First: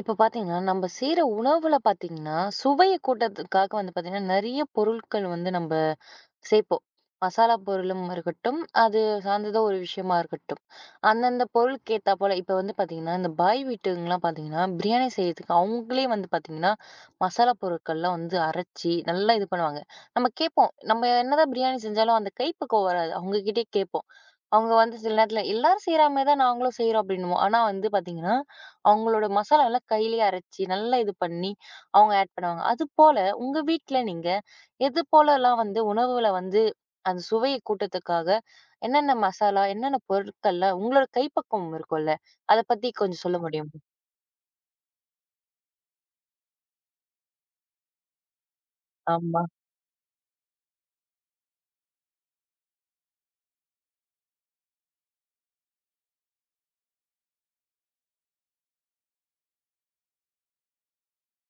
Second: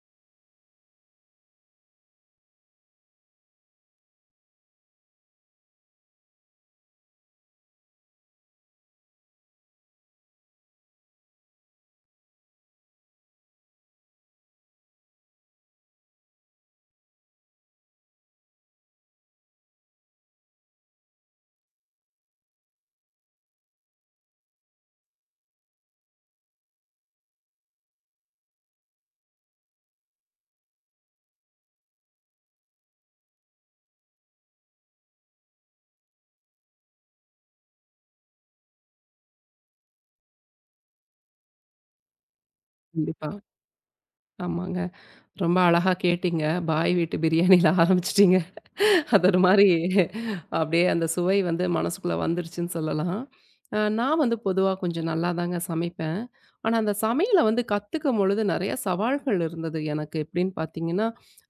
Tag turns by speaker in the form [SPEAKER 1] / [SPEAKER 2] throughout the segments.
[SPEAKER 1] இப்ப பாத்தீங்கன்னா, நம்ம செய்ற உணவுல பாத்தீங்கன்னா, சுவைய கூட்டறதுக்காக பாத்தீங்கன்னா, நெறைய பொருட்கள் நம்ப சேர்ப்போம். மசாலா பொருளும் இருக்கட்டும், அது சார்ந்ததோ ஒரு விஷயமா இருக்கட்டும். அந்தந்த பொருளுக்கு ஏத்தா போல இப்ப பார்த்தீங்கன்னா, இந்த பாய் வீட்டுங்கலாம் பார்த்தீங்கன்னா, பிரியாணி செய்றதுக்கு அவங்களே பார்த்தீங்கன்னா, மசாலா பொருட்கள்லாம் அரைச்சு நல்லா இது பண்ணுவாங்க. நம்ம கேட்போம். நம்ம என்னதான் பிரியாணி செஞ்சாலும் அந்த கைப்பக்குவம் வராது. அவங்க கிட்டயே கேட்போம். அவங்க சில நேரத்தில எல்லாரும் செய்ற மாரி தான் நாங்களும் செய்றோம் அப்டின்னுவோம். ஆனா பார்த்தீங்கன்னா, அவங்களோட மசாலாலாம் கையிலேயே அரைச்சு நல்லா இது பண்ணி அவங்க ஆட் பண்ணுவாங்க. அதுபோல உங்க வீட்ல நீங்க இது போலலாம் உணவுகள அந்த சுவைய கூட்டத்துக்காக என்னென்ன மசாலா, என்னென்ன பொருட்கள்லாம் உங்களோட கைப்பக்குவம் இருக்கும்ல. அத பத்தி கொஞ்சம்
[SPEAKER 2] கண்டிப்பா.
[SPEAKER 1] சொல்ல முடியுமா?
[SPEAKER 2] ஆமாங்க. ரொம்ப அழகா கேட்டீங்க. பாய் வீட்டு பிரியாணியில ஆரம்பிச்சுட்டீங்க. அது ஒரு
[SPEAKER 1] ஆமா.
[SPEAKER 2] மாரி அப்படியே அந்த சுவை வந்து மனசுக்குள்ள வந்துருச்சுன்னு சொல்லலாம். நான் வந்து பொதுவா கொஞ்சம் நல்லாதாங்க சமைப்பேன். ஆனா, அந்த சமையல வந்து கத்துக்கும் பொழுது நெறைய சவால்கள் இருந்தது எனக்கு. எப்படின்னு பார்த்தீங்கன்னா,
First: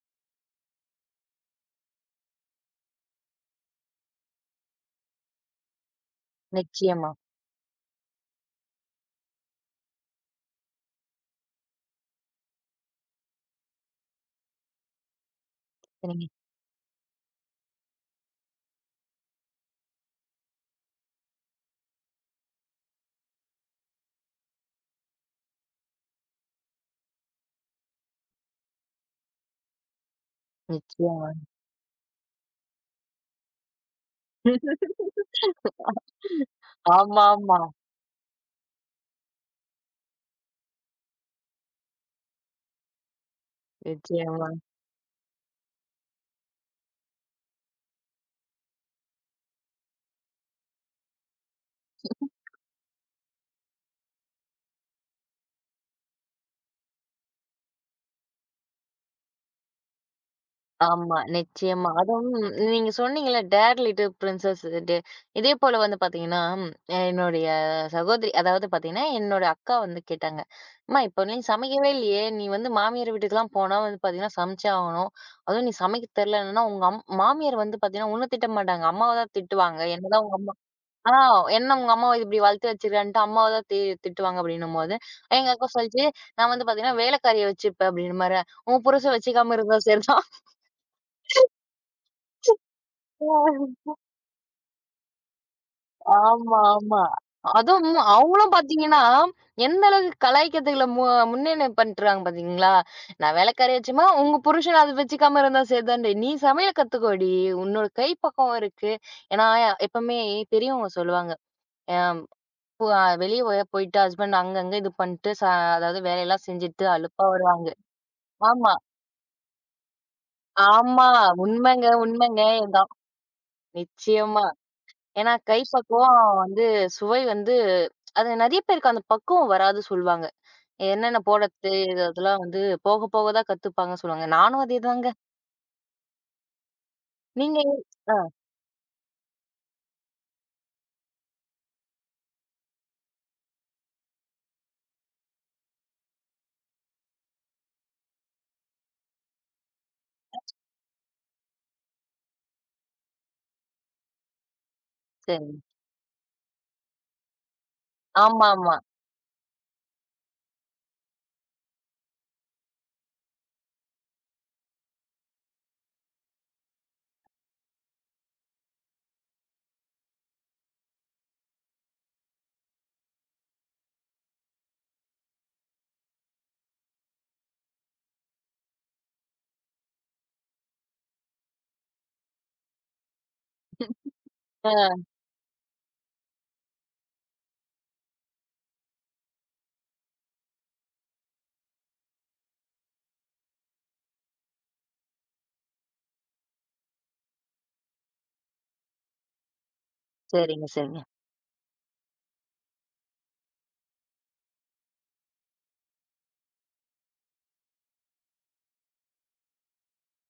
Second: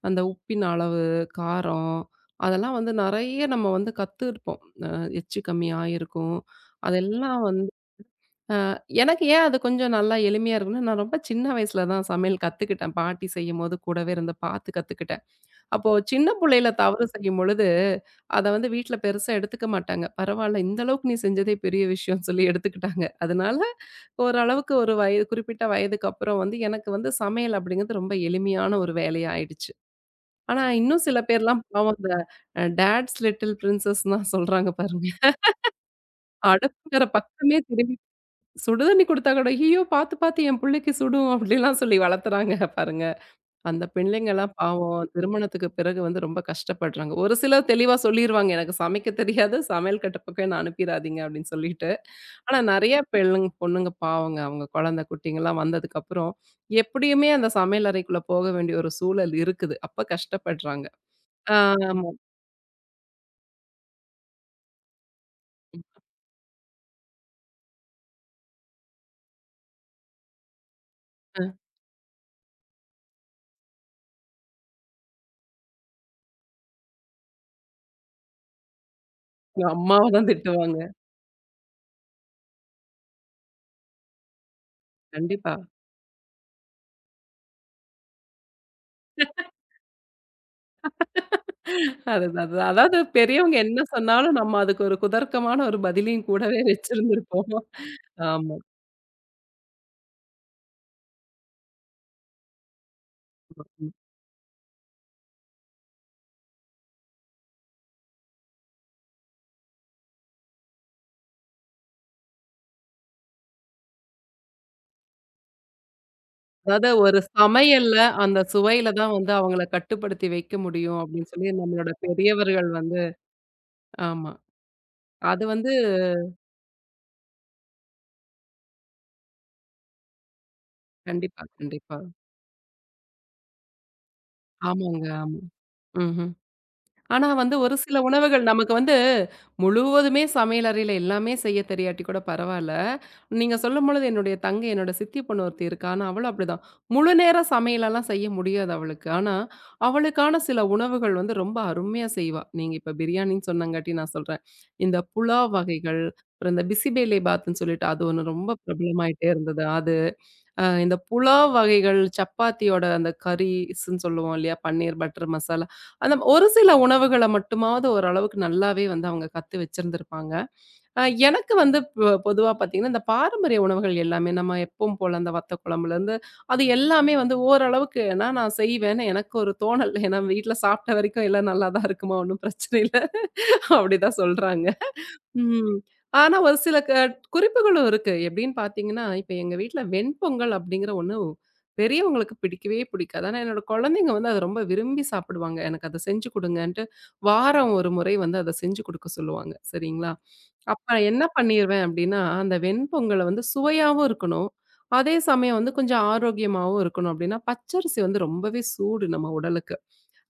[SPEAKER 2] அந்த உப்பின் அளவு, காரம் அதெல்லாம் வந்து நெறைய நம்ம வந்து கத்துருப்போம். அ எச்சு கம்மியா இருக்கும்.
[SPEAKER 1] நிச்சயமா.
[SPEAKER 2] அதெல்லாம் வந்து எனக்கு ஏன் அது கொஞ்சம் நல்லா எளிமையா இருக்கும்னா, நான் ரொம்ப சின்ன வயசுல தான் சமையல் கத்துக்கிட்டேன். பாட்டி செய்யும்போது கூடவே இருந்து பார்த்து கத்துக்கிட்டேன். அப்போ
[SPEAKER 1] சரிங்க.
[SPEAKER 2] சின்ன புள்ளையில தவறு செய்யும்பொழுது, அத வந்து வீட்ல பெருசா எடுத்துக்க மாட்டாங்க. பரவால்ல இந்த அளவுக்கு நீ செஞ்சதே பெரிய விஷயம்னு சொல்லி எடுத்துக்கிட்டாங்க. அதனால ஓரளவுக்கு ஒரு வயது குறிப்பிட்ட வயதுக்கு அப்புறம் வந்து எனக்கு வந்து சமையல் அப்படிங்கிறது ரொம்ப எளிமையான ஒரு வேலையா ஆயிடுச்சு. ஆனா இன்னும் சில
[SPEAKER 1] நிச்சயமா.
[SPEAKER 2] பேர்லாம் பாவம் இந்த டாட்ஸ் லிட்டில் பிரின்சஸ் தான் சொல்றாங்க பாருங்க. அடுப்புங்கிற பக்கமே
[SPEAKER 1] ஆமாமா.
[SPEAKER 2] திரும்பி சுடு தண்ணி குடுத்தா கூட, ஐயயோ! பாத்து, பாத்து என் புள்ளைக்கு சுடும் அப்படிலாம் சொல்லி வளர்த்துறாங்க பாருங்க. அந்த
[SPEAKER 1] நிச்சயமா.
[SPEAKER 2] பிள்ளைங்கலாம் பாவம் திருமணத்துக்கு பிறகு வந்து ரொம்ப கஷ்டப்படுறாங்க. ஒரு சிலர் தெளிவா சொல்லிருவாங்க, "எனக்கு சமைக்க தெரியாது. சமையல் கட்டு பக்கம் என்ன அனுப்பிறாதீங்க" அப்படின்னு சொல்லிட்டு. ஆனா நெறைய பெள்ளுங் பொண்ணுங்க பாவங்க, அவங்க குழந்தை குட்டிங்கலாம் வந்ததுக்கப்புறம், எப்படியுமே அந்த சமையல் அறைக்குள்ள போக வேண்டிய ஒரு சூழல் இருக்குது. அப்ப கஷ்டப்படுறாங்க.
[SPEAKER 1] ஆமா,
[SPEAKER 2] ஆ
[SPEAKER 1] நிச்சயமா.
[SPEAKER 2] ஆமா.
[SPEAKER 1] அதுவும் நீங்க சொன்னீங்கல்ல, "டேர் லிட்டில் பிரின்சஸ்" இது. இதே போல பாத்தீங்கன்னா, என்னுடைய சகோதரி அதாவது பாத்தீங்கன்னா, என்னோட அக்கா கேட்டாங்க, "அம்மா, இப்போ நீ
[SPEAKER 2] அ
[SPEAKER 1] சமைக்கவே இல்லையே! நீ மாமியார் வீட்டுக்குலாம் போனா பாத்தீங்கன்னா, சமைச்சே ஆகணும். அதுவும் நீ சமைக்க தெரியலன்னா, உங்க மாமியார் பாத்தீங்கன்னா, உன்ன திட்ட மாட்டாங்க. அம்மாவ தான் திட்டுவாங்க.
[SPEAKER 2] அம்மாவ
[SPEAKER 1] என்னதான்
[SPEAKER 2] தான்
[SPEAKER 1] உங்க அம்மா
[SPEAKER 2] திட்டுவாங்க.
[SPEAKER 1] ஆ என்ன உங்க அம்மாவ இப்படி வளர்த்து வச்சிருக்கான்ட்டு அம்மாவ தான் திட்டுவாங்க." அப்படின்னும்போது, எங்க
[SPEAKER 2] கண்டிப்பா.
[SPEAKER 1] அக்கா சொல்லுச்சு, "நான் பாத்தீங்கன்னா, வேலைக்காரிய வச்சுப்பேன்" அப்படின்ற மாரி. "உன் புருஷன் வச்சுக்காம இருந்தா சரிதான்."
[SPEAKER 2] அதுதான், அதுதான். அதாவது பெரியவங்க என்ன சொன்னாலும் நம்ம அதுக்கு ஒரு குதர்க்கமான ஒரு பதிலையும்
[SPEAKER 1] ஆமா,
[SPEAKER 2] கூடவே
[SPEAKER 1] ஆமா.
[SPEAKER 2] வச்சிருந்திருப்போம்.
[SPEAKER 1] அதுவும் அவங்களும்
[SPEAKER 2] ஆமா.
[SPEAKER 1] பார்த்தீங்கன்னா, எந்த அளவுக்கு கலாய்க்கிறதுல முன்னேன பண்றாங்க பார்த்தீங்களா? நான்
[SPEAKER 2] ம்.
[SPEAKER 1] வேலைக்காரியாச்சும்மா, உங்க புருஷன் அத வச்சுக்காம இருந்தா சேதான்டி. நீ சமையல் கத்துக்கோடி. உன்னோட கை பக்குவம் இருக்கு. ஏன்னா, எப்பவுமே பெரியவங்க சொல்லுவாங்க. அ போ வெளிய போய் போயிட்டு ஹஸ்பண்ட் அங்கங்க இது பண்ணிட்டு, அதாவது வேலையெல்லாம் செஞ்சுட்டு
[SPEAKER 2] அதாவது ஒரு
[SPEAKER 1] அலுப்பா வருவாங்க.
[SPEAKER 2] சமையல்ல அந்த
[SPEAKER 1] ஆமா,
[SPEAKER 2] சுவையில தான் வந்து அவங்கள கட்டுப்படுத்தி வைக்க முடியும்
[SPEAKER 1] ஆமா.
[SPEAKER 2] அப்படின்னு சொல்லி
[SPEAKER 1] உண்மைங்க,
[SPEAKER 2] நம்மளோட
[SPEAKER 1] உண்மைங்க.
[SPEAKER 2] பெரியவர்கள்
[SPEAKER 1] இதான்
[SPEAKER 2] வந்து ஆமா.
[SPEAKER 1] நிச்சயமா. ஏன்னா,
[SPEAKER 2] அது
[SPEAKER 1] கை
[SPEAKER 2] வந்து
[SPEAKER 1] பக்குவம் சுவை அது நெறைய பேருக்கு அந்த பக்குவம் வராது சொல்லுவாங்க. என்னென்ன
[SPEAKER 2] கண்டிப்பா,
[SPEAKER 1] போடறது
[SPEAKER 2] கண்டிப்பா.
[SPEAKER 1] இது அதெல்லாம் போக போக தான் கத்துப்பாங்கன்னு சொல்லுவாங்க. நானும்
[SPEAKER 2] ஆமாங்க.
[SPEAKER 1] அதேதாங்க.
[SPEAKER 2] ஆமா. ம்ஹ்ம். ஆனா வந்து
[SPEAKER 1] நீங்க
[SPEAKER 2] ஒரு சில
[SPEAKER 1] ஆ
[SPEAKER 2] உணவுகள் நமக்கு வந்து முழுவதுமே சமையலறையில எல்லாமே செய்ய தெரியாட்டி கூட பரவாயில்ல. நீங்க சொல்லும்பொழுது என்னுடைய தங்கை, என்னோட சித்தி பொண்ணு ஒருத்தி இருக்கா. ஆனா அவளும் அப்படிதான். முழு நேர சமையலெல்லாம் செய்ய முடியாது அவளுக்கு. ஆனா, அவளுக்கான சில உணவுகள் வந்து ரொம்ப அருமையா செய்வா. நீங்க இப்ப பிரியாணின்னு சொன்னங்காட்டி நான் சொல்றேன். இந்த புலாவ்
[SPEAKER 1] சரிங்க.
[SPEAKER 2] வகைகள், அப்புறம் இந்த பிசிபேலே பாத்துன்னு சொல்லிட்டு அது ஒண்ணு ரொம்ப
[SPEAKER 1] ஆமாமா.
[SPEAKER 2] பிரபலமாயிட்டே இருந்தது. அது இந்த புலாவ் வகைகள், சப்பாத்தியோட அந்த கரீஸ்ன்னு சொல்லுவோம் இல்லையா? பன்னீர் பட்டர் மசாலா. அந்த ஒரு சில உணவுகள மட்டுமாவது ஓரளவுக்கு நல்லாவே வந்து அவங்க கத்து வச்சிருந்திருப்பாங்க. அ எனக்கு வந்து பொதுவா பார்த்தீங்கன்னா, இந்த பாரம்பரிய உணவுகள் எல்லாமே நம்ம எப்பவும் போல அந்த வத்த குழம்புலேருந்து அது எல்லாமே வந்து ஓரளவுக்கு ஏன்னா நான் செய்வேன்னு எனக்கு ஒரு தோணல். ஏன்னா வீட்ல சாப்பிட்ட வரைக்கும் எல்லாம் நல்லா தான் இருக்குமா? ஒண்ணும் பிரச்சனை இல்ல. அப்படிதான் சொல்றாங்க.
[SPEAKER 1] ஆ
[SPEAKER 2] ம். ஆனா, ஒரு சில குறிப்புகளும் இருக்கு. எப்படின்னு பார்த்தீங்கன்னா, இப்ப எங்க வீட்ல வெண்பொங்கல் அப்படிங்கிற ஒண்ணு பெரியவங்களுக்கு பிடிக்கவே பிடிக்காது. ஆனா, என்னோட குழந்தைங்க வந்து அத ரொம்ப விரும்பி சாப்பிடுவாங்க. எனக்கு அத செஞ்சு குடுங்கன்ட்டு, வாரம் ஒரு முறை வந்து அத செஞ்சு குடுக்க சொல்லுவாங்க. சரிங்களா?
[SPEAKER 1] சரிங்க,
[SPEAKER 2] அப்ப
[SPEAKER 1] சரிங்க.
[SPEAKER 2] என்ன பண்ணிருவேன் அப்படின்னா, அந்த வெண்பொங்கல வந்து சுவையாவும் இருக்கணும். அதே சமயம் வந்து கொஞ்சம் ஆரோக்கியமாவும் இருக்கணும் அப்படின்னா, பச்சரிசி வந்து ரொம்பவே சூடு நம்ம உடலுக்கு.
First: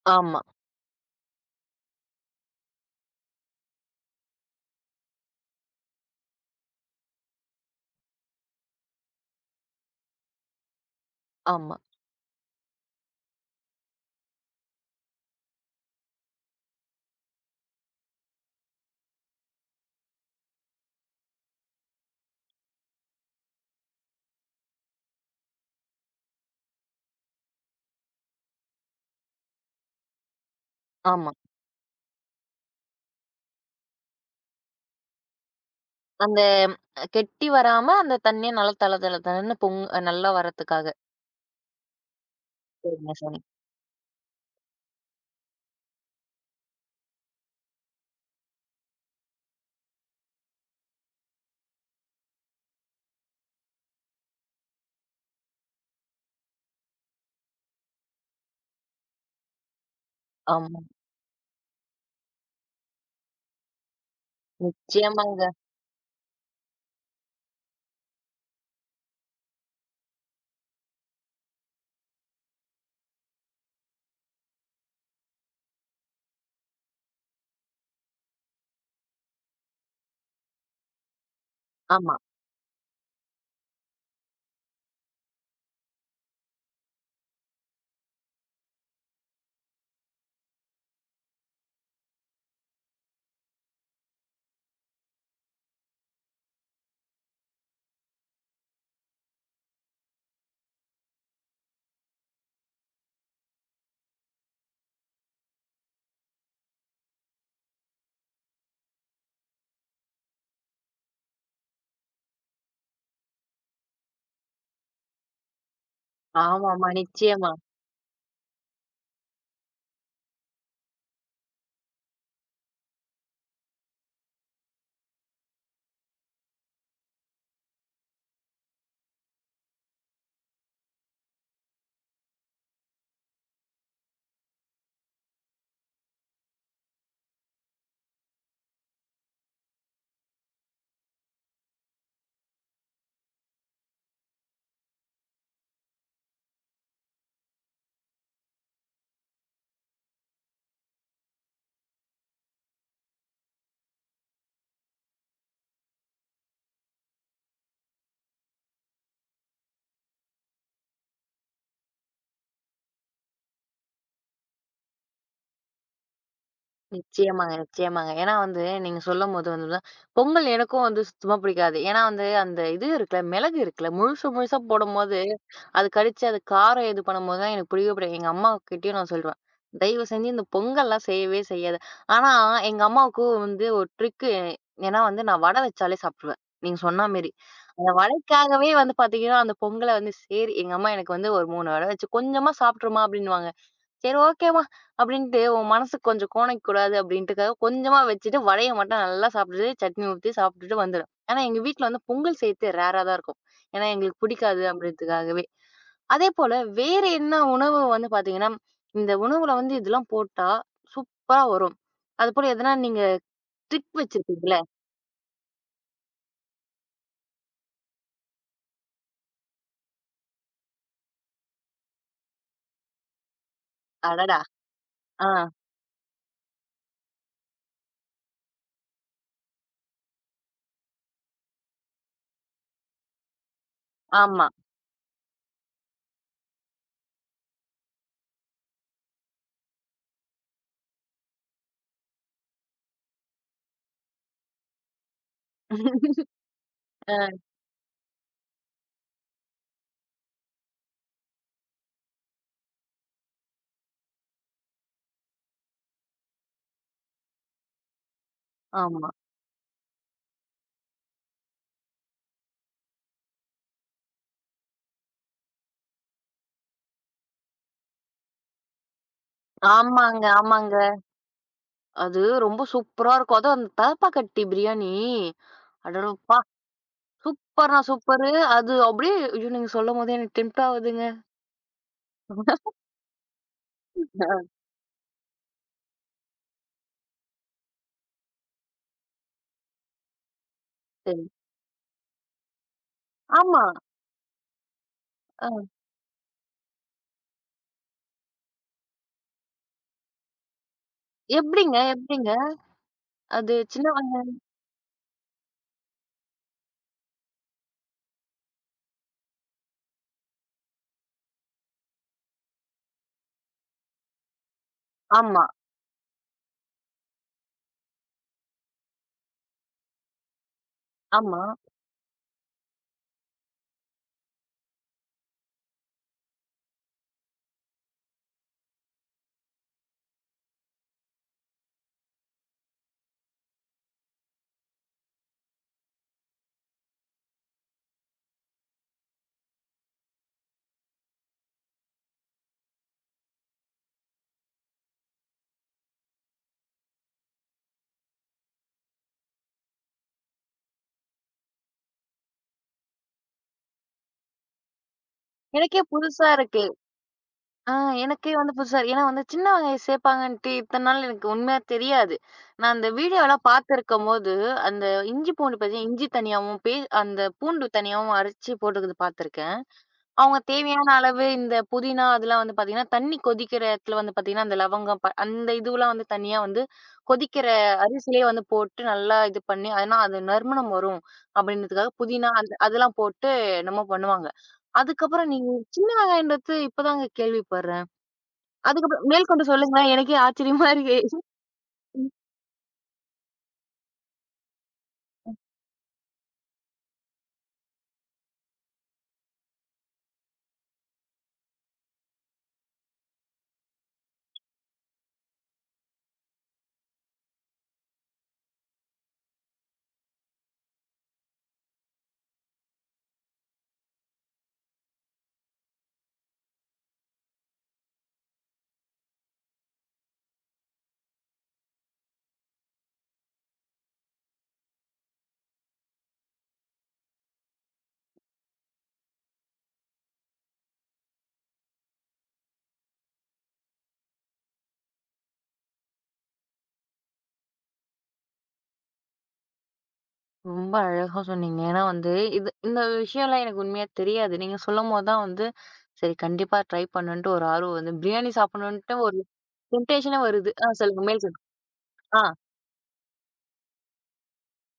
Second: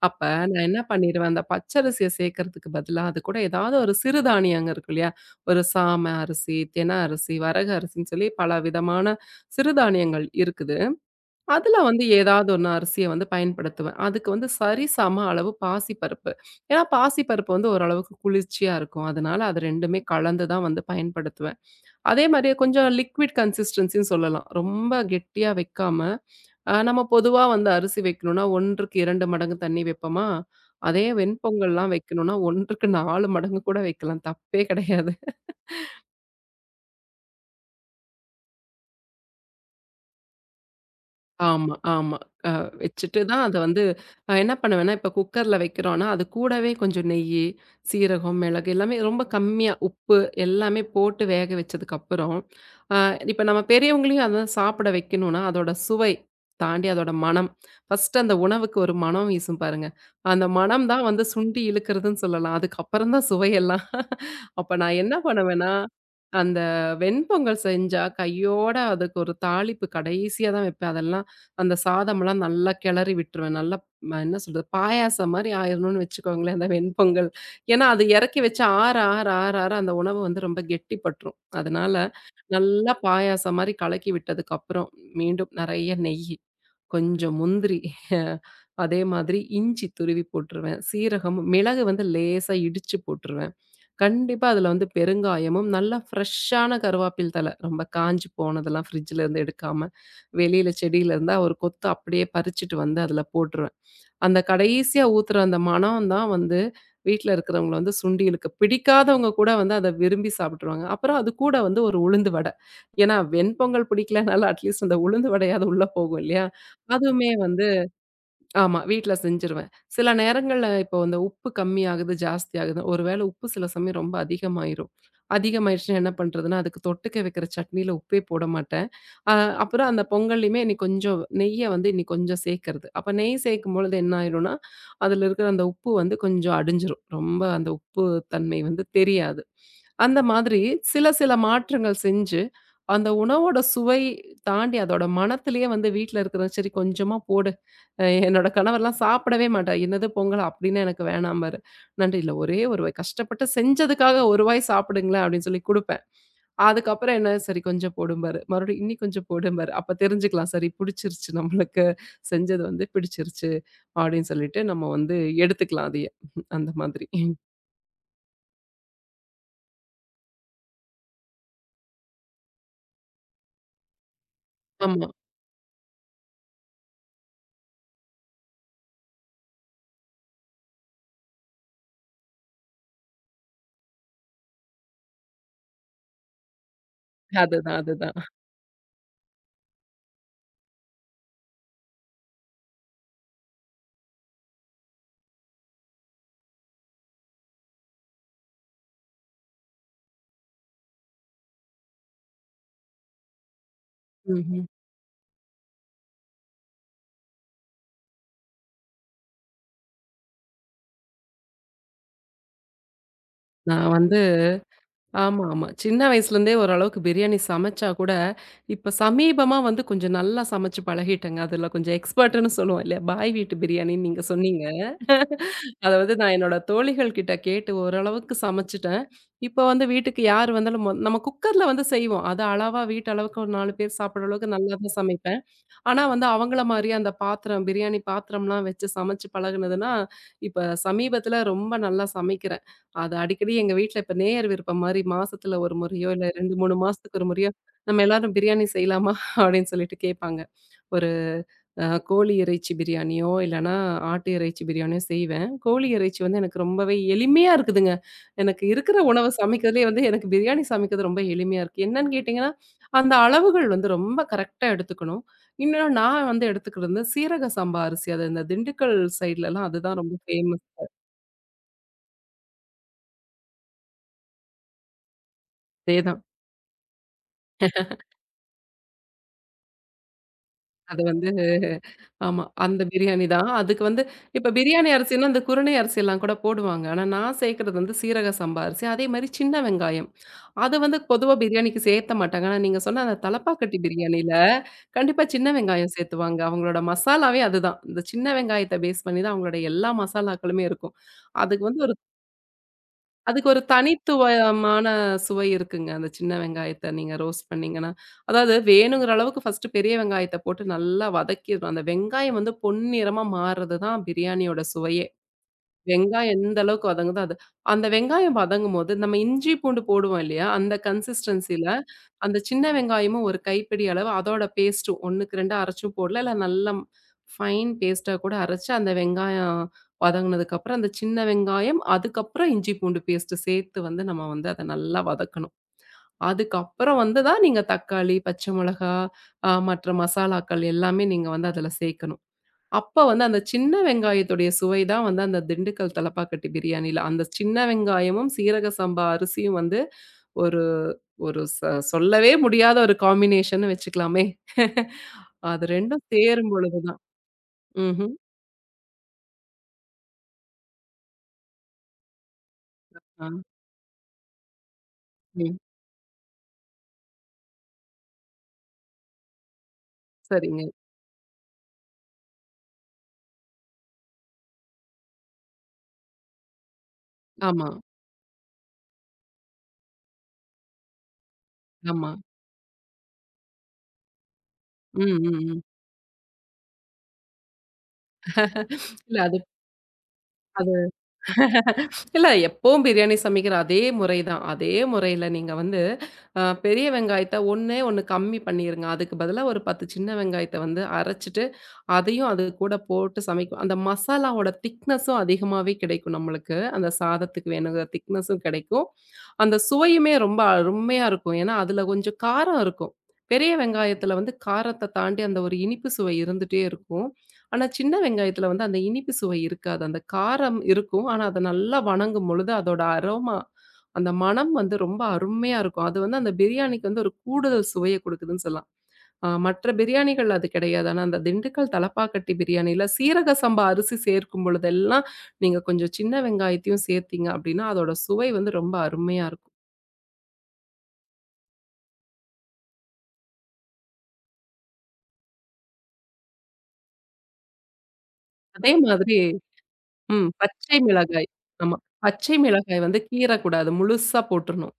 [SPEAKER 2] அப்ப
[SPEAKER 1] ஆமா,
[SPEAKER 2] நான் என்ன பண்ணிருவேன், அந்த பச்சரிசிய சேர்க்கறதுக்கு பதிலா, அது கூட ஏதாவது ஒரு சிறுதானியங்க இருக்கு இல்லையா? ஒரு சாம அரிசி, தென அரிசி, வரகு அரிசின்னு சொல்லி பல விதமான சிறுதானியங்கள் இருக்குது.
[SPEAKER 1] ஆமா,
[SPEAKER 2] அதுல வந்து ஏதாவது ஒண்ணு அரிசிய வந்து பயன்படுத்துவேன். அதுக்கு வந்து சரிசம அளவு பாசிப்பருப்பு. ஏன்னா பாசிப்பருப்பு வந்து ஓரளவுக்கு குளிர்ச்சியா இருக்கும். அதனால அது 2மே கலந்து தான் வந்து பயன்படுத்துவேன். அதே மாரியே கொஞ்சம் லிக்விட் கன்சிஸ்டன்சின்னு சொல்லலாம். ரொம்ப கெட்டியா வைக்காம நம்ம பொதுவா வந்து அரிசி வைக்கணும்னா 1க்கு 2 மடங்கு தண்ணி வைப்போமா, அதே
[SPEAKER 1] ஆமா.
[SPEAKER 2] வெண்பொங்கல்லாம் வைக்கணும்னா 1க்கு 4 மடங்கு கூட வைக்கலாம். தப்பே கிடையாது.
[SPEAKER 1] அந்த ம், கெட்டி வராம அந்த தண்ணீ நல்லா தள தள தளன்னு நல்லா வரதுக்காக.
[SPEAKER 2] ஆமா, ஆமா. அ
[SPEAKER 1] சரிங்க,
[SPEAKER 2] வச்சுட்டு தான்
[SPEAKER 1] சரிங்க.
[SPEAKER 2] அத வந்து என்ன பண்ணுவேன்னா, இப்ப குக்கர்ல வைக்கிறோம்னா, அது கூடவே கொஞ்சம் நெய்யி, சீரகம், மிளகு எல்லாமே ரொம்ப கம்மியா உப்பு எல்லாமே போட்டு வேக வச்சதுக்கப்புறம், அ இப்ப நம்ம பெரியவங்களையும் அதான் சாப்பிட வைக்கணும்னா, அதோட சுவை தாண்டி அதோட மனம். ஃபர்ஸ்ட்டு அந்த உணவுக்கு ஒரு மனம் வீசும் பாருங்க. அந்த
[SPEAKER 1] ஆமா.
[SPEAKER 2] மனம் தான் வந்து சுண்டி இழுக்குறதுன்னு சொல்லலாம். அதுக்கப்புறம் தான் சுவையெல்லாம் அப்ப நான் என்ன
[SPEAKER 1] நிச்சயமாங்க.
[SPEAKER 2] பண்ணுவேன்னா, அந்த வெண்பொங்கல் செஞ்சா கையோட அதுக்கு ஒரு தாளிப்பு கடைசியா தான் வைப்பேன். அதெல்லாம் அந்த சாதமெல்லாம் நல்லா கிளறி விட்டுருவேன். நல்லா என்ன சொல்றது? பாயாசம் மாரி ஆயிரணும்னு வச்சுக்கோங்களேன், அந்த வெண்பொங்கல். ஏன்னா, அது இறக்கி வச்சு ஆற, ஆற, ஆற, ஆற அந்த உணவு வந்து ரொம்ப கெட்டிப்பட்டுரும். அதனால
[SPEAKER 1] ஆமா.
[SPEAKER 2] நல்லா பாயாசம் மாரி கலக்கி விட்டதுக்கப்புறம், மீண்டும் நெறைய நெய்யி, கொஞ்சம் முந்திரி, அதே மாதிரி இஞ்சி துருவி போட்டுருவேன். சீரகம், மிளகு வந்து லேசா இடிச்சு போட்டுருவேன். கண்டிப்பா அதுல வந்து பெருங்காயமும், நல்லா ஃப்ரெஷ்ஷான கருவாப்பில் தழை. ரொம்ப காஞ்சு போனதெல்லாம் ஃப்ரிட்ஜ்ல இருந்து எடுக்காம, வெளியில செடியில இருந்தா ஒரு கொத்து அப்படியே பறிச்சுட்டு வந்து அதுல போட்டுருவேன். அந்த கடைசியா ஊத்துற அந்த மணம் தான் வந்து வீட்ல இருக்கிறவங்கள வந்து சுண்டி இழுக்கும். பிடிக்காதவங்க கூட வந்து அத விரும்பி சாப்பிட்டுருவாங்க. அப்புறம் அது கூட வந்து ஒரு உளுந்து வடை. ஏன்னா வெண்பொங்கல் பிடிக்கலனாலும் அட்லீஸ்ட் அந்த உளுந்து வடையாவது உள்ள போகும் இல்லையா?
[SPEAKER 1] ஆமாமா.
[SPEAKER 2] அதுவுமே
[SPEAKER 1] நிச்சயமா.
[SPEAKER 2] வந்து ஆமா. வீட்ல செஞ்சுருவேன். சில நேரங்கள்ல இப்போ இந்த உப்பு கம்மியாகுது, ஜாஸ்தி ஆகுது. ஒரு வேளை உப்பு சில சமயம் ரொம்ப அதிகமாயிரும். அதிகமாயிருச்சுன்னா என்ன பண்றதுன்னா, அதுக்கு தொட்டுக்க வைக்கிற சட்னியில உப்பே போட மாட்டேன். அ அப்புறம் அந்த பொங்கல்லையுமே இன்னைக்கு கொஞ்சம் நெய்ய வந்து இன்னைக்கு கொஞ்சம் சேர்க்கிறது. அப்ப நெய் சேர்க்கும்பொழுது என்ன ஆயிரும்னா, அதுல இருக்கிற அந்த உப்பு வந்து கொஞ்சம் அடிஞ்சிரும். ரொம்ப அந்த உப்பு தன்மை வந்து தெரியாது. அந்த மாதிரி சில சில மாற்றங்கள் செஞ்சு, அந்த உணவோட சுவை தாண்டி அதோட மணத்திலேயே வந்து வீட்ல இருக்கிற சரி கொஞ்சமா போடு என்னோட கணவர்லாம் சாப்பிடவே மாட்டார். "என்னது பொங்கல் அப்டின்னா எனக்கு வேணாம்பாரு." நண்டு "இல்ல ஒரே ஒரு வாய் கஷ்டப்பட்டு செஞ்சதுக்காக ஒரு வாய் சாப்பிடுங்களேன்" அப்டின்னு சொல்லி குடுப்பேன். அதுக்கப்புறம் என்ன "சரி கொஞ்சம் போடும்பாரு. மறுபடியும் "இன்னி கொஞ்சம் போடும்பாரு." அப்ப தெரிஞ்சுக்கலாம் சரி பிடிச்சிருச்சு நம்மளுக்கு. செஞ்சது வந்து பிடிச்சிருச்சு அப்டின்னு சொல்லிட்டு நம்ம வந்து எடுத்துக்கலாம் அதையே. அந்த மாதிரி.
[SPEAKER 1] நிச்சயமாங்க, நிச்சயமாங்க. ஏன்னா நீங்க சொல்லும்போது பொங்கல் எனக்கும் சுத்தமா பிடிக்காது. ஏன்னா அந்த இது இருக்குல்ல, மிளகு இருக்குல்ல, முழுசு முழுசா
[SPEAKER 2] ஆமா.
[SPEAKER 1] போடும்போது, அது கடிச்சு அது காரம் இது பண்ணும்போது தான் எனக்கு பிடிக்கவே பிடிக்காது. எங்க அம்மாகிட்டயும் நான் சொல்லுவேன். தயவு செஞ்சு இந்த பொங்கல்லாம் செய்யவே செய்யாத. ஆனா எங்க அம்மாவுக்கு ஒரு ட்ரிக்கு. ஏன்னா நான் வடை வச்சாலே சாப்பிட்டுருவேன். நீங்க சொன்ன மாரி.
[SPEAKER 2] அதுதான்,
[SPEAKER 1] அந்த
[SPEAKER 2] அதுதான்.
[SPEAKER 1] வடைக்காகவே பாத்தீங்கன்னா, அந்த பொங்கல சரி எங்க அம்மா எனக்கு ஒரு 3 வடை வச்சு கொஞ்சமா சாப்பிட்டுருமா அப்படின்னுவாங்க. சரி ஓகேம்மா. அப்படின்ட்டு உன் மனசுக்கு கொஞ்சம் கோணைக்கக்கூடாது அப்படின்ட்டுக்காக கொஞ்சமா வச்சுட்டு வடைய மட்டும் நல்லா சாப்பிட்டுட்டு, சட்னி ஊத்தி சாப்பிட்டுட்டு வந்துரும். ஆனா எங்க வீட்ல பொங்கல் செய்யறது ரேரா தான் இருக்கும். ஏன்னா எங்களுக்கு
[SPEAKER 2] ம்ஹ்ம்.
[SPEAKER 1] பிடிக்காது அப்படின்றதுக்காகவே. அதேபோல வேற என்ன உணவு பார்த்தீங்கன்னா, இந்த உணவுல இதெல்லாம் போட்டா சூப்பரா வரும். அதுபோல எதனா நீங்க
[SPEAKER 2] நான்
[SPEAKER 1] ட்ரிக்
[SPEAKER 2] வந்து
[SPEAKER 1] வச்சிருப்பீங்கல்ல?
[SPEAKER 2] ஆமா, ஆமா. சின்ன வயசுலேருந்தே ஓரளவுக்கு பிரியாணி சமைச்சா கூட, இப்ப சமீபமா வந்து கொஞ்சம் நல்லா சமைச்சு பழகிட்டேங்க. அதுல கொஞ்சம் எக்ஸ்பர்ட்டுன்னு சொல்லுவோம் இல்லையா? பாய் வீட்டு பிரியாணின்னு நீங்க
[SPEAKER 1] அடடா!
[SPEAKER 2] சொன்னீங்க.
[SPEAKER 1] ஆ.
[SPEAKER 2] அதாவது நான் என்னோட தோழிகள் கிட்ட கேட்டு ஓரளவுக்கு சமைச்சுட்டேன். இப்போ வந்து வீட்டுக்கு யார் வந்தாலும் நம்ம குக்கர்ல வந்து செய்வோம். அது அளவா வீட்டு அளவுக்கு ஒரு 4 பேர் சாப்பிடுற
[SPEAKER 1] ஆமா.
[SPEAKER 2] அளவுக்கு நல்லா தான் சமைப்பேன். ஆனா வந்து அவங்கள மாரி அந்த பாத்திரம், பிரியாணி பாத்திரம்லாம் வச்சு சமைச்சு பழகுனதுன்னா, இப்ப சமீபத்துல ரொம்ப நல்லா சமைக்கிறேன். அது அடிக்கடி எங்க வீட்ல இப்ப நேயர் விருப்பம் மாரி மாசத்துல 1 முறையோ, இல்ல 2, 3 மாசத்துக்கு 1
[SPEAKER 1] அ.
[SPEAKER 2] முறையோ, "நம்ம எல்லாரும் பிரியாணி செய்யலாமா?" அப்படின்னு சொல்லிட்டு கேட்பாங்க. கோழி இறைச்சி பிரியாணியோ, இல்லன்னா ஆட்டு இறைச்சி பிரியாணியோ செய்வேன். கோழி இறைச்சி வந்து எனக்கு ரொம்பவே எளிமையா இருக்குதுங்க. எனக்கு இருக்கிற
[SPEAKER 1] ஆமா.
[SPEAKER 2] உணவ சமைக்கிறதுலயே வந்து எனக்கு பிரியாணி சமைக்கிறது ரொம்ப எளிமையா இருக்கு. என்னன்னு கேட்டீங்கன்னா, அந்த அளவுகள் வந்து ரொம்ப கரெக்ட்டா எடுத்துக்கணும். இன்னொன்னு நான் வந்து எடுத்துக்கிறது வந்து சீரக சம்பா அரிசி. அது இந்த திண்டுக்கல் சைட்லலாம் அதுதான் ரொம்ப
[SPEAKER 1] ஆமாங்க, ஆமாங்க.
[SPEAKER 2] ஃபேமஸ்.
[SPEAKER 1] அது ரொம்ப சூப்பரா இருக்கும். அதுவும் அந்த தலப்பாக்கட்டி பிரியாணி.
[SPEAKER 2] அதேதான்.
[SPEAKER 1] அடடப்பா! சூப்பர்னா சூப்பரு. அது அப்படியே ஐயோ! நீங்க சொல்லும்போதே எனக்கு டெம்ப்ட்
[SPEAKER 2] அது
[SPEAKER 1] ஆவுதுங்க.
[SPEAKER 2] வந்து ஆமா. அந்த பிரியாணி தான். அதுக்கு வந்து இப்ப பிரியாணி அரிசின்னா, அந்த குருணை அரிசிலாம் கூட போடுவாங்க. ஆனா நான் சேர்க்கிறது வந்து சீரக சம்பா அரிசி. அதே மாரி சின்ன வெங்காயம். அது வந்து
[SPEAKER 1] சரி.
[SPEAKER 2] பொதுவா பிரியாணிக்கு சேர்த்த மாட்டாங்க. ஆனா நீங்க சொன்ன அந்த
[SPEAKER 1] ஆமா.
[SPEAKER 2] தலப்பாக்கட்டி பிரியாணில கண்டிப்பா சின்ன
[SPEAKER 1] அ
[SPEAKER 2] வெங்காயம் சேர்த்துவாங்க. அவங்களோட மசாலாவே அதுதான். இந்த சின்ன வெங்காயத்த பேஸ் பண்ணி தான் அவங்களோட எல்லா மசாலாக்களுமே இருக்கும். அதுக்கு
[SPEAKER 1] எப்படிங்க?
[SPEAKER 2] வந்து ஒரு
[SPEAKER 1] எப்படிங்க?
[SPEAKER 2] அதுக்கு
[SPEAKER 1] அது
[SPEAKER 2] ஒரு
[SPEAKER 1] சின்ன வெங்க
[SPEAKER 2] தனித்துவமான சுவை இருக்குங்க. அந்த சின்ன வெங்காயத்த நீங்க ரோஸ்ட் பண்ணீங்கன்னா, அதாவது வேணுங்கிற அளவுக்கு ஃபர்ஸ்ட் பெரிய வெங்காயத்த போட்டு நல்லா வதக்கிர்ணும். அந்த வெங்காயம் வந்து பொன்னிறமா மாறுறது தான் பிரியாணியோட சுவையே.
[SPEAKER 1] ஆமா,
[SPEAKER 2] வெங்காயம் எந்த அளவுக்கு வதங்குதோ அது. அந்த வெங்காயம் வதங்கும்போது, நம்ம இஞ்சி, பூண்டு போடுவோம் இல்லையா? அந்த
[SPEAKER 1] ஆமா.
[SPEAKER 2] கன்சிஸ்டன்சில அந்த சின்ன வெங்காயமும் ஒரு கைப்பிடி அளவு, அதோட பேஸ்ட்டும் 1க்கு 2 அரைச்சும் போடலாம். இல்ல நல்லா ஃபைன் பேஸ்ட்டா கூட அரைச்சு, அந்த வெங்காயம் வதங்குனதுக்கப்புறம், அந்த சின்ன வெங்காயம், அதுக்கப்புறம் இஞ்சி, பூண்டு பேஸ்ட்டு சேர்த்து வந்து நம்ம வந்து அத நல்லா வதக்கணும். அதுக்கப்புறம் வந்து தான் நீங்க தக்காளி, பச்சை மிளகா, மற்ற மசாலாக்கள் எல்லாமே நீங்க வந்து அதுல சேர்க்கணும். அப்ப வந்து அந்த சின்ன வெங்காயத்துடைய சுவை தான் வந்து அந்த திண்டுக்கல் தலப்பாக்கட்டு பிரியாணில. அந்த சின்ன வெங்காயமும், சீரக சம்பா அரிசியும் வந்து ஒரு ஒரு ச சொல்லவே முடியாத ஒரு காம்பினேஷன்னு வச்சுக்கலாமே. அது
[SPEAKER 1] எனக்கே
[SPEAKER 2] 2ம்
[SPEAKER 1] புதுசா
[SPEAKER 2] சேரும்
[SPEAKER 1] இருக்கு.
[SPEAKER 2] பொழுது தான்.
[SPEAKER 1] ஆ
[SPEAKER 2] ம்ஹ்ம்.
[SPEAKER 1] எனக்கே புதுசா இருக்கு. ஏன்னா சின்ன வெங்காயம் சேப்பாங்கன்ட்டு இத்தன நாள் எனக்கு உண்மையா தெரியாது. நான் அந்த
[SPEAKER 2] ஆ.
[SPEAKER 1] வீடியோலாம் பார்த்துருக்கும்போது, அந்த இஞ்சி
[SPEAKER 2] ம்.
[SPEAKER 1] பூண்டு பார்த்தீங்கன்னா, இஞ்சி தனியாவும், அந்த பூண்டு தனியாவும் அரைச்சு போட்டுருக்கது பார்த்துருக்கேன். அவங்க
[SPEAKER 2] சரிங்க.
[SPEAKER 1] தேவையான அளவு இந்த புதினா அதெல்லாம் பார்த்தீங்கன்னா, தண்ணி கொதிக்கிற இடத்துல பார்த்தீங்கன்னா, அந்த லவங்கம் அந்த இதுவெல்லாம் தனியா கொதிக்கிற
[SPEAKER 2] ஆமா,
[SPEAKER 1] அரிசியிலேயே போட்டு நல்லா இது பண்ணி, ஏன்னா அது நறுமணம் வரும் அப்படின்றதுக்காக
[SPEAKER 2] ஆமா.
[SPEAKER 1] புதினா அந்த அதெல்லாம் போட்டு என்னமோ பண்ணுவாங்க.
[SPEAKER 2] ம்,
[SPEAKER 1] அதுக்கப்புறம்
[SPEAKER 2] ம்,
[SPEAKER 1] நீங்க
[SPEAKER 2] ம்.
[SPEAKER 1] சின்ன வெங்காயம்ன்றது இப்பதாங்க கேள்விப்படுறேன். அதுக்கப்புறம்
[SPEAKER 2] இல்ல அது
[SPEAKER 1] மேல்கொண்டு சொல்லுங்களேன். எனக்கே ஆச்சரியமா
[SPEAKER 2] அது
[SPEAKER 1] இருக்கு.
[SPEAKER 2] இல்ல எப்பவும் பிரியாணி சமைக்கிற அதே முறை தான். அதே முறையில நீங்க வந்து பெரிய வெங்காயத்த ஒண்ணே ஒண்ணு கம்மி பண்ணிருங்க. அதுக்கு பதிலா ஒரு 10 சின்ன வெங்காயத்த வந்து அரைச்சுட்டு, அதையும் அது கூட போட்டு சமைக்கும். அந்த மசாலாவோட திக்னஸும் அதிகமாவே கிடைக்கும் நம்மளுக்கு. அந்த சாதத்துக்கு வேணுங்கிற திக்னஸும் கிடைக்கும். அந்த சுவையுமே ரொம்ப அருமையா இருக்கும். ஏன்னா, அதுல கொஞ்சம் காரம் இருக்கும். பெரிய வெங்காயத்துல வந்து காரத்த தாண்டி அந்த ஒரு இனிப்பு சுவை இருந்துட்டே இருக்கும். ஆனா, சின்ன வெங்காயத்துல வந்து அந்த இனிப்பு சுவை இருக்காது. அந்த காரம் இருக்கும். ஆனா, அத நல்லா வணங்கும் பொழுது அதோட அரோமா, அந்த மணம் வந்து ரொம்ப அருமையா இருக்கும். அது வந்து அந்த பிரியாணிக்கு வந்து ஒரு கூடுதல் சுவைய குடுக்குதுன்னு சொல்லலாம். மற்ற பிரியாணிகள் அது கெடையாது. ஆனா, அந்த திண்டுக்கல் தலப்பாக்கட்டி பிரியாணில சீரக சம்பா அரிசி சேர்க்கும் பொழுதெல்லாம், நீங்க கொஞ்சம் சின்ன வெங்காயத்தையும் சேர்த்தீங்க அப்டின்னா, அதோட சுவை வந்து ரொம்ப அருமையா இருக்கும்.
[SPEAKER 1] ரொம்ப அழகா சொன்னீங்க. ஏன்னா இது இந்த விஷயம்லாம் எனக்கு உண்மையா தெரியாது. நீங்க சொல்லும்போது தான் சரி கண்டிப்பா ட்ரை பண்ணணுன்ட்டு ஒரு ஆர்வம் பிரியாணி
[SPEAKER 2] அதே
[SPEAKER 1] சாப்பிடணுன்ட்டு
[SPEAKER 2] மாதிரி
[SPEAKER 1] ஒரு டெம்ப்டேஷனே
[SPEAKER 2] ம்.
[SPEAKER 1] வருது. ஆ
[SPEAKER 2] பச்சை
[SPEAKER 1] சொல்லுங்க. மேல்
[SPEAKER 2] மிளகாய்.
[SPEAKER 1] சொல்லுங்க.
[SPEAKER 2] ஆமா.
[SPEAKER 1] ஆ,
[SPEAKER 2] பச்சை மிளகாய் வந்து கீறக்கூடாது. முழுசா போட்டுறணும்.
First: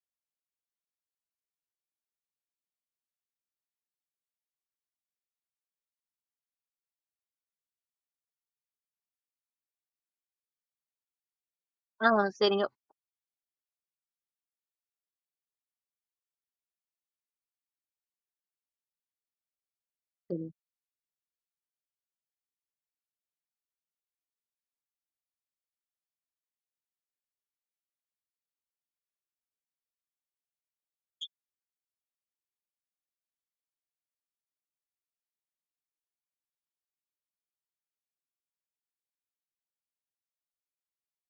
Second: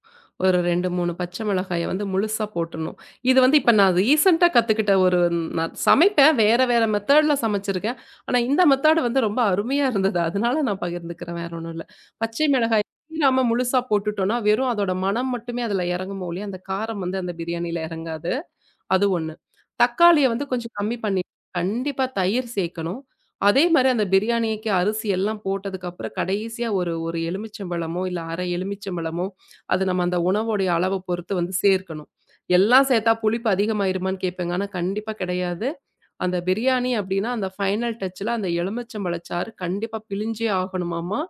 [SPEAKER 2] ஒரு 2, 3 பச்சை மிளகாய வந்து முழுசா போட்டுறணும். இது வந்து இப்ப நான் ரீசென்ட்டா கத்துக்கிட்ட ஒரு நான் சமைப்பேன். வேற வேற மெத்தட்ல சமைச்சிருக்கேன். ஆனா இந்த மெத்தேடு வந்து ரொம்ப அருமையா இருந்தது. அதனால நான் பகிர்ந்துக்கிறேன். வேற ஒண்ணும் இல்ல.
[SPEAKER 1] ஆ
[SPEAKER 2] பச்சை
[SPEAKER 1] சரிங்க.
[SPEAKER 2] மிளகாய் கீறாம முழுசா போட்டுட்டோம்னா, வெறும் அதோட மனம் மட்டுமே அதுல இறங்குமோ ஒழிய, அந்த காரம் வந்து அந்த பிரியாணியில இறங்காது. அது ஒண்ணு. தக்காளிய வந்து
[SPEAKER 1] சரிங்க.
[SPEAKER 2] கொஞ்சம் கம்மி பண்ணி கண்டிப்பா தயிர் சேர்க்கணும். அதே மாரி அந்த பிரியாணிக்கு அரிசி எல்லாம் போட்டதுக்கப்புறம் கடைசியா ஒரு 1 எலுமிச்சம்பழமோ, இல்ல 1/2 எலுமிச்சம்பழமோ, அது நம்ம அந்த உணவோடைய அளவ பொறுத்து வந்து சேர்க்கணும். எல்லாம் சேர்த்தா புளிப்பு அதிகமாயிருமான்னு கேட்பேங்க. ஆனா கண்டிப்பா கிடையாது. அந்த பிரியாணி அப்டின்னா, அந்த ஃபைனல் டச்ல அந்த எலுமிச்சம்பழ சாறு கண்டிப்பா பிழிஞ்சே ஆகணுமாமா.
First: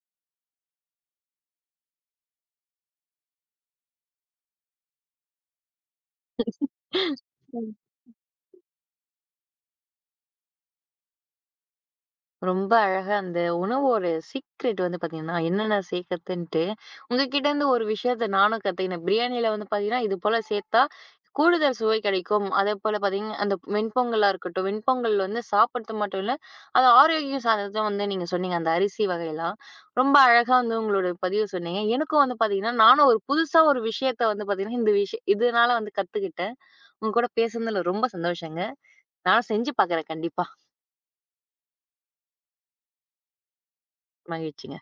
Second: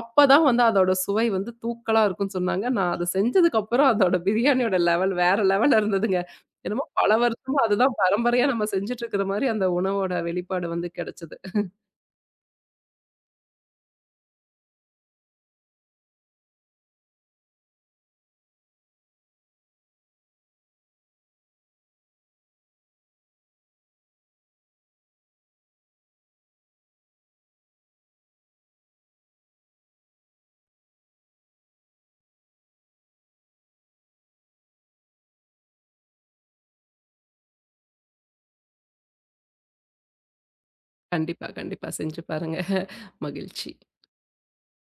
[SPEAKER 2] அப்பதான் வந்து அதோட சுவை வந்து தூக்கலா இருக்கும்னு சொன்னாங்க. நான் அத செஞ்சதுக்கப்புறம் அதோட பிரியாணியோட லெவல் வேற லெவல்ல இருந்ததுங்க. என்னமோ பல வருஷமா
[SPEAKER 1] ம்.
[SPEAKER 2] அதுதான் பரம்பரையா நம்ம செஞ்சுட்டு இருக்கிற மாரி அந்த உணவோட வெளிப்பாடு வந்து கிடைச்சது.
[SPEAKER 1] ரொம்ப அழகா அந்த உணவோட சீக்ரெட் பார்த்தீங்கன்னா, என்னென்ன சேர்க்கிறதுன்ட்டு, உங்ககிட்ட இருந்து ஒரு விஷயத்த நானும் கத்துக்கினேன். பிரியாணியில பார்த்தீங்கன்னா, இது போல சேர்த்தா கூடுதல் சுவை கிடைக்கும். அதேபோல பார்த்தீங்கன்னா, அந்த வெண்பொங்கலா இருக்கட்டும். வெண்பொங்கல் சாப்பிடுறது மட்டும் இல்ல, அது ஆரோக்கியம் சார்ந்ததும் நீங்க சொன்னீங்க. அந்த அரிசி வகையெல்லாம். ரொம்ப அழகா உங்களோட பதிவு சொன்னீங்க. எனக்கும் பார்த்தீங்கன்னா, நானும் ஒரு புதுசா ஒரு விஷயத்த பார்த்தீங்கன்னா, இந்த விஷயம் இதனால கத்துக்கிட்டேன். உங்க கூட பேசுனதுல ரொம்ப சந்தோஷங்க. நான் செஞ்சு பாக்குறேன் கண்டிப்பா.
[SPEAKER 2] கண்டிப்பா, கண்டிப்பா செஞ்சு பாருங்க. மகிழ்ச்சி.
[SPEAKER 1] மகிழ்ச்சிங்க.